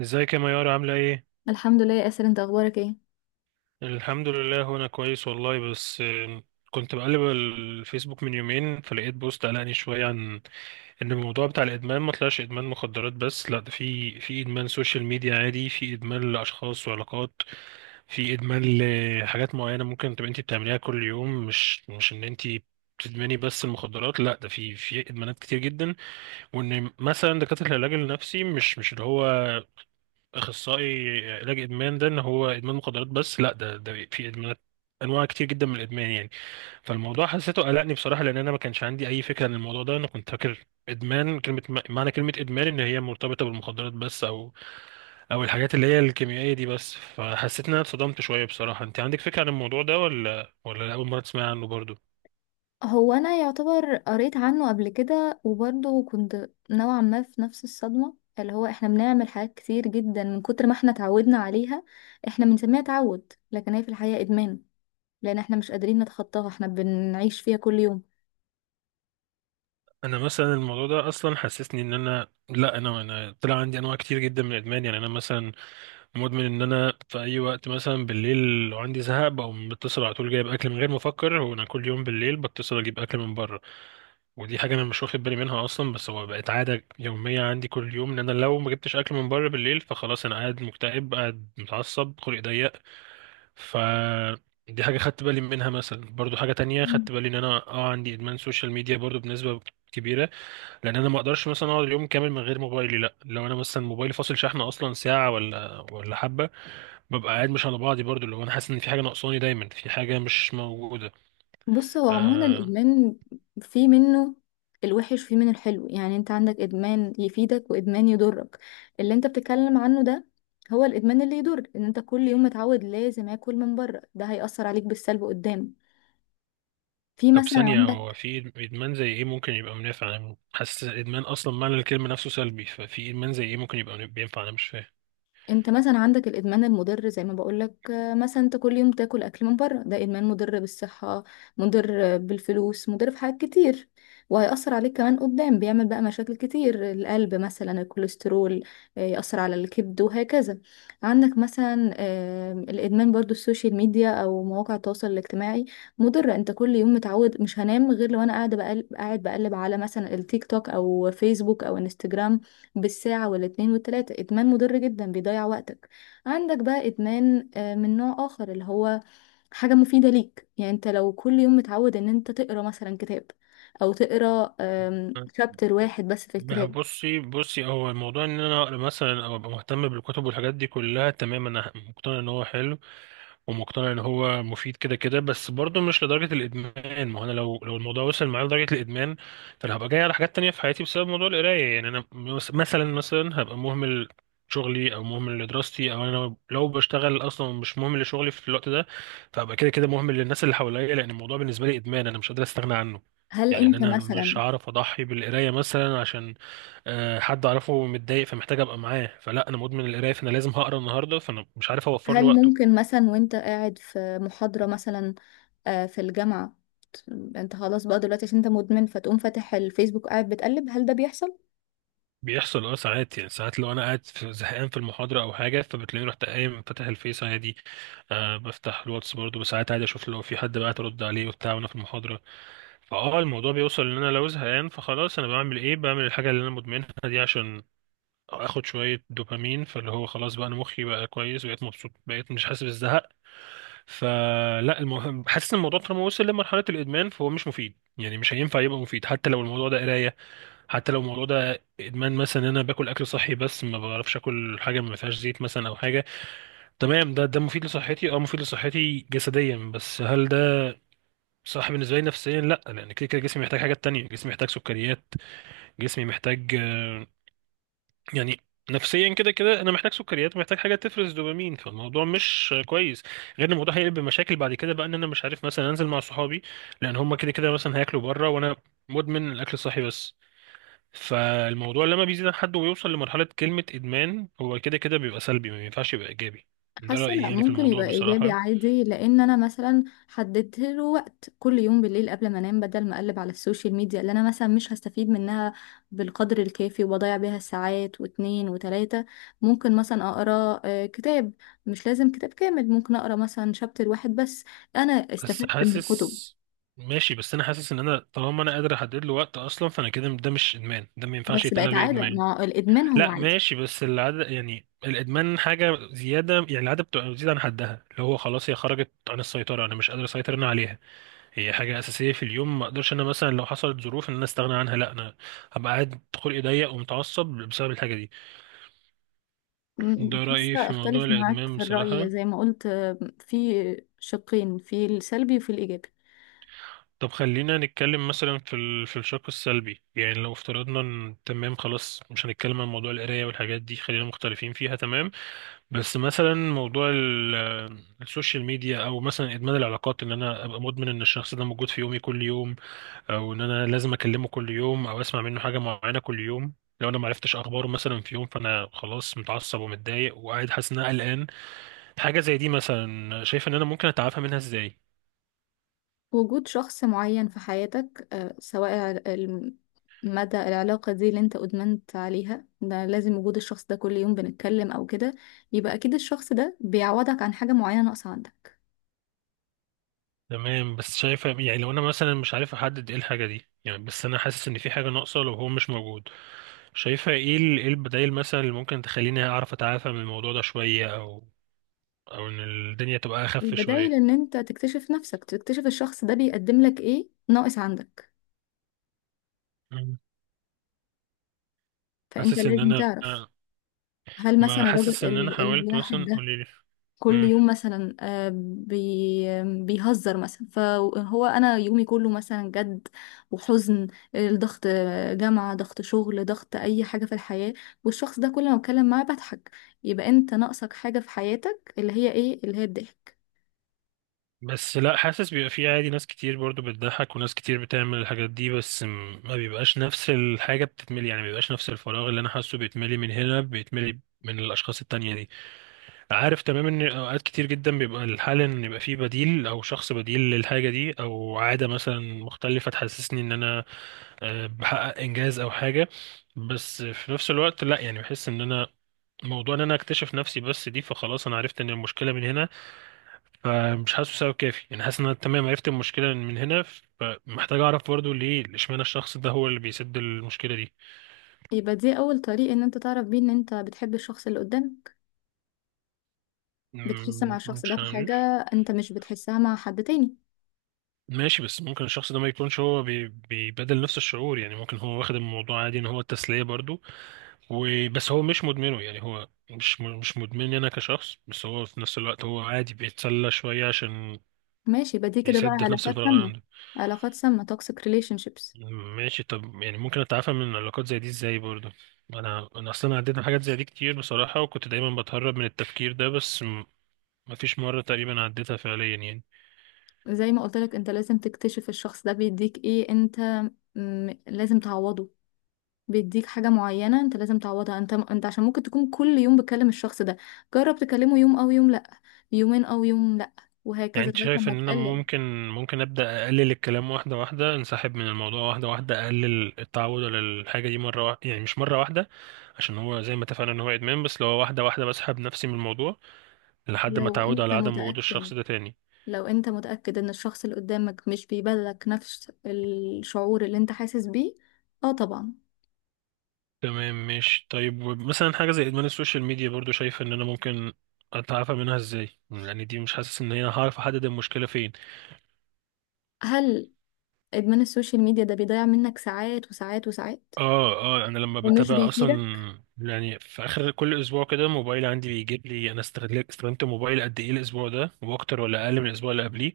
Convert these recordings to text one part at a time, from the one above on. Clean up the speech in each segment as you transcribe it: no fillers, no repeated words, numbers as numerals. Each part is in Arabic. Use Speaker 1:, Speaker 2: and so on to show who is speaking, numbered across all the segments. Speaker 1: ازيك يا ميار عاملة ايه؟
Speaker 2: الحمد لله يا اسر، انت اخبارك ايه؟
Speaker 1: الحمد لله وانا كويس والله بس كنت بقلب الفيسبوك من يومين فلقيت بوست قلقني شوية عن ان الموضوع بتاع الادمان ما طلعش ادمان مخدرات بس، لا، ده في ادمان سوشيال ميديا عادي، في ادمان لاشخاص وعلاقات، في ادمان لحاجات معينة ممكن تبقى انت بتعمليها كل يوم، مش ان انت بتدمني بس المخدرات، لا ده في ادمانات كتير جدا، وان مثلا دكاتره العلاج النفسي مش اللي هو اخصائي علاج ادمان ده ان هو ادمان مخدرات بس، لا ده في ادمانات انواع كتير جدا من الادمان يعني. فالموضوع حسيته قلقني بصراحه، لان انا ما كانش عندي اي فكره عن الموضوع ده. انا كنت فاكر ادمان كلمه، معنى كلمه ادمان ان هي مرتبطه بالمخدرات بس، او الحاجات اللي هي الكيميائيه دي بس. فحسيت ان انا اتصدمت شويه بصراحه. انت عندك فكره عن الموضوع ده ولا اول مره تسمع عنه برضو؟
Speaker 2: هو انا يعتبر قريت عنه قبل كده، وبرضه كنت نوعا ما في نفس الصدمة، اللي هو احنا بنعمل حاجات كتير جدا من كتر ما احنا اتعودنا عليها. احنا بنسميها تعود، لكن هي في الحقيقة ادمان، لان احنا مش قادرين نتخطاها، احنا بنعيش فيها كل يوم.
Speaker 1: انا مثلا الموضوع ده اصلا حسسني ان انا، لا، انا طلع عندي انواع كتير جدا من الادمان يعني. انا مثلا مدمن ان انا في اي وقت مثلا بالليل لو عندي زهق بقوم بتصل على طول جايب اكل من غير ما افكر، وانا كل يوم بالليل بتصل اجيب اكل من بره. ودي حاجه انا مش واخد بالي منها اصلا، بس هو بقت عاده يوميه عندي كل يوم، ان انا لو ما جبتش اكل من بره بالليل فخلاص انا قاعد مكتئب، قاعد متعصب، خلقي ضيق. ف دي حاجه خدت بالي منها. مثلا برضو حاجه تانية خدت بالي ان انا عندي ادمان سوشيال ميديا برضو بنسبه كبيره، لان انا ما اقدرش مثلا اقعد اليوم كامل من غير موبايلي. لا، لو انا مثلا موبايلي فاصل شحن اصلا ساعه ولا حبه ببقى قاعد مش على بعضي، برضو لو انا حاسس ان في حاجه ناقصاني، دايما في حاجه مش موجوده.
Speaker 2: بص، هو عموما
Speaker 1: آه.
Speaker 2: الادمان في منه الوحش، في منه الحلو. يعني انت عندك ادمان يفيدك وادمان يضرك. اللي انت بتتكلم عنه ده هو الادمان اللي يضر. ان انت كل يوم متعود لازم اكل من بره، ده هيأثر عليك بالسلب قدام. في
Speaker 1: طب
Speaker 2: مثلا
Speaker 1: ثانيه، هو
Speaker 2: عندك
Speaker 1: في ادمان زي ايه ممكن يبقى منافع؟ انا حاسس الادمان اصلا معنى الكلمه نفسه سلبي، ففي ادمان زي ايه ممكن يبقى بينفع؟ انا مش فاهم.
Speaker 2: انت مثلا عندك الادمان المضر، زي ما بقولك، مثلا انت كل يوم تاكل اكل من بره، ده ادمان مضر بالصحه، مضر بالفلوس، مضر في حاجات كتير. وهيأثر عليك كمان قدام، بيعمل بقى مشاكل كتير، القلب مثلا، الكوليسترول. يأثر على الكبد وهكذا. عندك مثلا الادمان برضو السوشيال ميديا او مواقع التواصل الاجتماعي. مضر، انت كل يوم متعود مش هنام غير لو انا قاعد بقلب على مثلا التيك توك او فيسبوك او انستجرام بالساعة والاتنين والتلاتة. إدمان مضر جدا، بيضيع وقتك. عندك بقى إدمان من نوع آخر، اللي هو حاجة مفيدة ليك. يعني أنت لو كل يوم متعود إن أنت تقرأ مثلا كتاب، أو تقرأ شابتر واحد بس في
Speaker 1: ما
Speaker 2: الكتاب.
Speaker 1: بصي بصي، هو الموضوع ان انا اقرا مثلا او ابقى مهتم بالكتب والحاجات دي كلها، تمام، انا مقتنع ان هو حلو ومقتنع ان هو مفيد كده كده، بس برضه مش لدرجه الادمان. ما هو انا لو الموضوع وصل معايا لدرجه الادمان فانا هبقى جاي على حاجات تانية في حياتي بسبب موضوع القرايه. يعني انا مثلا هبقى مهمل شغلي او مهمل لدراستي، او انا لو بشتغل اصلا مش مهمل لشغلي في الوقت ده، فهبقى كده كده مهمل للناس اللي حواليا، لان الموضوع بالنسبه لي ادمان انا مش قادر استغنى عنه.
Speaker 2: هل
Speaker 1: يعني ان
Speaker 2: أنت
Speaker 1: انا مش
Speaker 2: مثلا،
Speaker 1: هعرف اضحي بالقرايه مثلا عشان حد اعرفه متضايق فمحتاج ابقى معاه، فلا انا مدمن القرايه فانا لازم هقرا النهارده فانا مش عارف اوفر له
Speaker 2: هل
Speaker 1: وقت.
Speaker 2: ممكن مثلا وأنت قاعد في محاضرة مثلا، في الجامعة، ت- أنت خلاص بقى دلوقتي عشان أنت مدمن فتقوم فاتح الفيسبوك قاعد بتقلب، هل ده بيحصل؟
Speaker 1: بيحصل، اه. ساعات يعني، ساعات لو انا قاعد زهقان في المحاضره او حاجه فبتلاقيني رحت قايم فاتح الفيس عادي. آه، بفتح الواتس برضه ساعات عادي، اشوف لو في حد بعت ارد عليه وبتاع وانا في المحاضره. فاه، الموضوع بيوصل ان انا لو زهقان فخلاص انا بعمل ايه، بعمل الحاجه اللي انا مدمنها دي، عشان اخد شويه دوبامين فاللي هو خلاص بقى انا مخي بقى كويس، بقيت مبسوط، بقيت مش حاسس بالزهق. فلا، المهم حاسس ان الموضوع طالما وصل لمرحله الادمان فهو مش مفيد، يعني مش هينفع يبقى مفيد حتى لو الموضوع ده قرايه، حتى لو الموضوع ده ادمان مثلا ان انا باكل اكل صحي بس ما بعرفش اكل حاجه ما فيهاش زيت مثلا او حاجه. تمام، ده مفيد لصحتي، اه، مفيد لصحتي جسديا، بس هل ده صح بالنسبه لي نفسيا؟ لا، لان كده كده جسمي محتاج حاجات تانية، جسمي محتاج سكريات، جسمي محتاج، يعني، نفسيا كده كده انا محتاج سكريات، محتاج حاجه تفرز دوبامين، فالموضوع مش كويس. غير ان الموضوع هيقلب بمشاكل بعد كده، بقى ان انا مش عارف مثلا انزل مع صحابي لان هم كده كده مثلا هياكلوا بره وانا مدمن الاكل الصحي بس. فالموضوع لما بيزيد عن حد ويوصل لمرحلة كلمة إدمان هو كده كده بيبقى سلبي، ما ينفعش يبقى إيجابي. ده
Speaker 2: حاسه
Speaker 1: رأيي
Speaker 2: لا،
Speaker 1: يعني في
Speaker 2: ممكن
Speaker 1: الموضوع
Speaker 2: يبقى ايجابي
Speaker 1: بصراحة.
Speaker 2: عادي، لان انا مثلا حددت له وقت كل يوم بالليل قبل ما انام. بدل ما اقلب على السوشيال ميديا اللي انا مثلا مش هستفيد منها بالقدر الكافي وبضيع بيها ساعات واتنين وتلاته، ممكن مثلا اقرا كتاب. مش لازم كتاب كامل، ممكن اقرا مثلا شابتر واحد بس. انا
Speaker 1: بس
Speaker 2: استفدت من الكتب.
Speaker 1: حاسس. ماشي، بس أنا حاسس إن أنا طالما أنا قادر أحدد له وقت أصلا فأنا كده ده مش إدمان، ده ما ينفعش
Speaker 2: بس
Speaker 1: يتقال
Speaker 2: بقت
Speaker 1: عليه
Speaker 2: عاده،
Speaker 1: إدمان.
Speaker 2: ما الادمان هو
Speaker 1: لا
Speaker 2: عاده.
Speaker 1: ماشي، بس العادة يعني، الإدمان حاجة زيادة يعني، العادة بتبقى بتزيد عن حدها اللي هو خلاص هي خرجت عن السيطرة، أنا مش قادر أسيطر أنا عليها. هي حاجة أساسية في اليوم، ما أقدرش أنا مثلا لو حصلت ظروف إن أنا أستغنى عنها، لا، أنا هبقى قاعد خلقي ضيق ومتعصب بسبب الحاجة دي. ده رأيي
Speaker 2: حاسه
Speaker 1: في موضوع
Speaker 2: اختلف معاك
Speaker 1: الإدمان
Speaker 2: في الراي،
Speaker 1: بصراحة.
Speaker 2: زي ما قلت، في شقين، في السلبي وفي الايجابي.
Speaker 1: طب خلينا نتكلم مثلا في في الشق السلبي. يعني لو افترضنا ان تمام، خلاص، مش هنتكلم عن موضوع القراية والحاجات دي، خلينا مختلفين فيها، تمام. بس مثلا موضوع السوشيال ميديا، او مثلا ادمان العلاقات، ان انا ابقى مدمن ان الشخص ده موجود في يومي كل يوم، او ان انا لازم اكلمه كل يوم او اسمع منه حاجة معينة كل يوم. لو انا معرفتش اخباره مثلا في يوم فانا خلاص متعصب ومتضايق وقاعد حاسس ان انا قلقان. حاجة زي دي مثلا شايف ان انا ممكن اتعافى منها ازاي؟
Speaker 2: وجود شخص معين في حياتك، سواء مدى العلاقة دي اللي انت ادمنت عليها، ده لازم وجود الشخص ده كل يوم بنتكلم او كده، يبقى اكيد الشخص ده بيعوضك عن حاجة معينة ناقصة عندك.
Speaker 1: تمام، بس شايفة يعني، لو انا مثلا مش عارف احدد ايه الحاجة دي يعني، بس انا حاسس ان في حاجة ناقصة لو هو مش موجود. شايفة ايه ايه البدائل مثلا اللي ممكن تخليني اعرف اتعافى من الموضوع ده شوية، او ان الدنيا تبقى اخف
Speaker 2: البدايل
Speaker 1: شوية؟
Speaker 2: ان انت تكتشف نفسك، تكتشف الشخص ده بيقدم لك ايه ناقص عندك.
Speaker 1: مم.
Speaker 2: فانت
Speaker 1: حاسس ان
Speaker 2: لازم
Speaker 1: انا.
Speaker 2: تعرف. هل
Speaker 1: ما
Speaker 2: مثلا الراجل
Speaker 1: حاسس ان انا حاولت
Speaker 2: الواحد
Speaker 1: مثلا،
Speaker 2: ده
Speaker 1: قولي لي.
Speaker 2: كل
Speaker 1: مم.
Speaker 2: يوم مثلا بيهزر مثلا، فهو انا يومي كله مثلا جد وحزن، الضغط، جامعة ضغط، شغل ضغط، اي حاجة في الحياة، والشخص ده كل ما بتكلم معاه بضحك. يبقى انت ناقصك حاجة في حياتك اللي هي ايه؟ اللي هي الضحك.
Speaker 1: بس لا، حاسس بيبقى في عادي، ناس كتير برضو بتضحك وناس كتير بتعمل الحاجات دي، بس ما بيبقاش نفس الحاجة بتتملي، يعني ما بيبقاش نفس الفراغ اللي انا حاسه بيتملي من هنا بيتملي من الاشخاص التانية دي. عارف تمام ان اوقات كتير جدا بيبقى الحل ان يبقى فيه بديل او شخص بديل للحاجه دي، او عاده مثلا مختلفه تحسسني ان انا، بحقق انجاز او حاجه. بس في نفس الوقت لا يعني، بحس ان انا موضوع ان انا اكتشف نفسي بس دي فخلاص انا عرفت ان المشكله من هنا، فمش حاسه سبب كافي. يعني حاسس ان انا تمام عرفت المشكله من هنا، فمحتاج اعرف برضو ليه اشمعنى الشخص ده هو اللي بيسد المشكله دي.
Speaker 2: يبقى دي اول طريق ان انت تعرف بيه ان انت بتحب الشخص اللي قدامك. بتحس مع
Speaker 1: مم،
Speaker 2: الشخص ده
Speaker 1: مش
Speaker 2: في حاجة
Speaker 1: عارف.
Speaker 2: انت مش بتحسها مع حد تاني.
Speaker 1: ماشي، بس ممكن الشخص ده ما يكونش هو بيبادل نفس الشعور. يعني ممكن هو واخد الموضوع عادي ان هو التسلية برضو وبس، هو مش مدمنه، يعني هو مش مش مدمن انا كشخص، بس هو في نفس الوقت هو عادي بيتسلى شوية عشان
Speaker 2: ماشي، يبقى دي كده بقى
Speaker 1: يسد في نفس
Speaker 2: علاقات
Speaker 1: الفراغ اللي
Speaker 2: سامة،
Speaker 1: عنده.
Speaker 2: علاقات سامة، toxic relationships.
Speaker 1: ماشي، طب يعني ممكن اتعافى من علاقات زي دي ازاي برضو؟ انا اصلا عديت من حاجات زي دي كتير بصراحة، وكنت دايما بتهرب من التفكير ده، بس مفيش مرة تقريبا عديتها فعليا يعني.
Speaker 2: زي ما قلت لك، انت لازم تكتشف الشخص ده بيديك ايه. انت لازم تعوضه، بيديك حاجة معينة انت لازم تعوضها. انت عشان ممكن تكون كل يوم بتكلم الشخص ده، جرب تكلمه يوم او يوم لا، يومين او يوم لا،
Speaker 1: يعني
Speaker 2: وهكذا
Speaker 1: انت
Speaker 2: لغاية
Speaker 1: شايف
Speaker 2: لما
Speaker 1: ان انا
Speaker 2: تقلل.
Speaker 1: ممكن، ابدا اقلل الكلام واحده واحده، انسحب من الموضوع واحده واحده، اقلل التعود على الحاجه دي مره واحده؟ يعني مش مره واحده عشان هو زي ما اتفقنا ان هو ادمان، بس لو واحده واحده بسحب نفسي من الموضوع لحد ما
Speaker 2: لو
Speaker 1: اتعود على
Speaker 2: انت
Speaker 1: عدم وجود
Speaker 2: متأكد
Speaker 1: الشخص ده تاني.
Speaker 2: لو انت متأكد ان الشخص اللي قدامك مش بيبادلك نفس الشعور اللي انت حاسس بيه، اه طبعا.
Speaker 1: تمام ماشي. طيب مثلا حاجه زي ادمان السوشيال ميديا برضو شايف ان انا ممكن اتعافى منها ازاي؟ يعني دي مش حاسس ان انا هعرف احدد المشكله فين.
Speaker 2: هل ادمان السوشيال ميديا ده بيضيع منك ساعات وساعات وساعات
Speaker 1: اه، اه انا لما
Speaker 2: ومش
Speaker 1: بتابع اصلا،
Speaker 2: بيفيدك؟
Speaker 1: يعني في اخر كل اسبوع كده موبايل عندي بيجيب لي انا استغلت استخدمت موبايل قد ايه الاسبوع ده واكتر ولا اقل من الاسبوع اللي قبليه.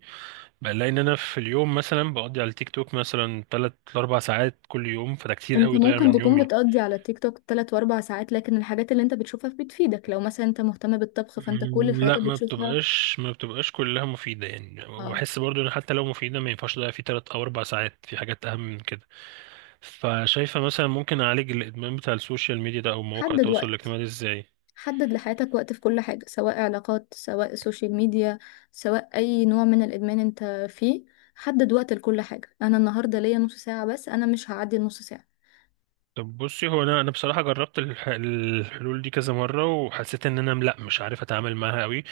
Speaker 1: بلاقي ان انا في اليوم مثلا بقضي على التيك توك مثلا 3 4 ساعات كل يوم، فده كتير
Speaker 2: انت
Speaker 1: قوي ضايع
Speaker 2: ممكن
Speaker 1: من
Speaker 2: تكون
Speaker 1: يومي.
Speaker 2: بتقضي على تيك توك 3 واربع ساعات، لكن الحاجات اللي انت بتشوفها بتفيدك لو مثلا انت مهتم بالطبخ، فانت كل
Speaker 1: مم،
Speaker 2: الحاجات
Speaker 1: لا،
Speaker 2: اللي بتشوفها.
Speaker 1: ما بتبقاش كلها مفيدة يعني،
Speaker 2: اه،
Speaker 1: وبحس برضو ان حتى لو مفيدة ما ينفعش اضيع فيه تلات او اربع ساعات في حاجات اهم من كده. فشايفة مثلا ممكن اعالج الادمان بتاع السوشيال ميديا ده او مواقع
Speaker 2: حدد
Speaker 1: التواصل
Speaker 2: وقت،
Speaker 1: الاجتماعي ده ازاي؟
Speaker 2: حدد لحياتك وقت في كل حاجة، سواء علاقات، سواء سوشيال ميديا، سواء اي نوع من الادمان انت فيه. حدد وقت لكل حاجة. انا النهاردة ليا نص ساعة بس، انا مش هعدي النص ساعة.
Speaker 1: طب بصي، هو انا بصراحه جربت الحلول دي كذا مره وحسيت ان انا لا مش عارف اتعامل معاها قوي.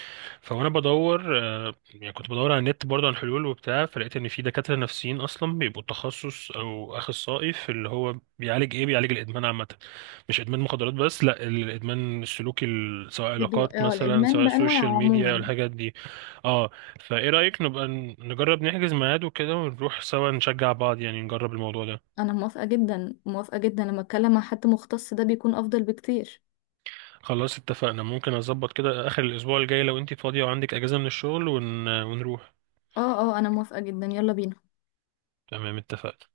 Speaker 1: فانا بدور، يعني كنت بدور على النت برضه عن حلول وبتاع، فلقيت ان في دكاتره نفسيين اصلا بيبقوا تخصص او اخصائي في اللي هو بيعالج ايه، بيعالج الادمان عامه، مش ادمان مخدرات بس، لا، الادمان السلوكي سواء علاقات
Speaker 2: اه
Speaker 1: مثلا،
Speaker 2: الادمان
Speaker 1: سواء سوشيال
Speaker 2: بانواعه
Speaker 1: ميديا،
Speaker 2: عموما.
Speaker 1: الحاجات دي. اه، فايه رايك نبقى نجرب نحجز ميعاد وكده ونروح سوا نشجع بعض يعني، نجرب الموضوع ده؟
Speaker 2: انا موافقة جدا، موافقة جدا، لما اتكلم مع حد مختص ده بيكون افضل بكتير.
Speaker 1: خلاص اتفقنا. ممكن اظبط كده اخر الاسبوع الجاي لو انتي فاضية وعندك اجازة من الشغل ونروح.
Speaker 2: اه اه، انا موافقة جدا، يلا بينا.
Speaker 1: تمام اتفقنا.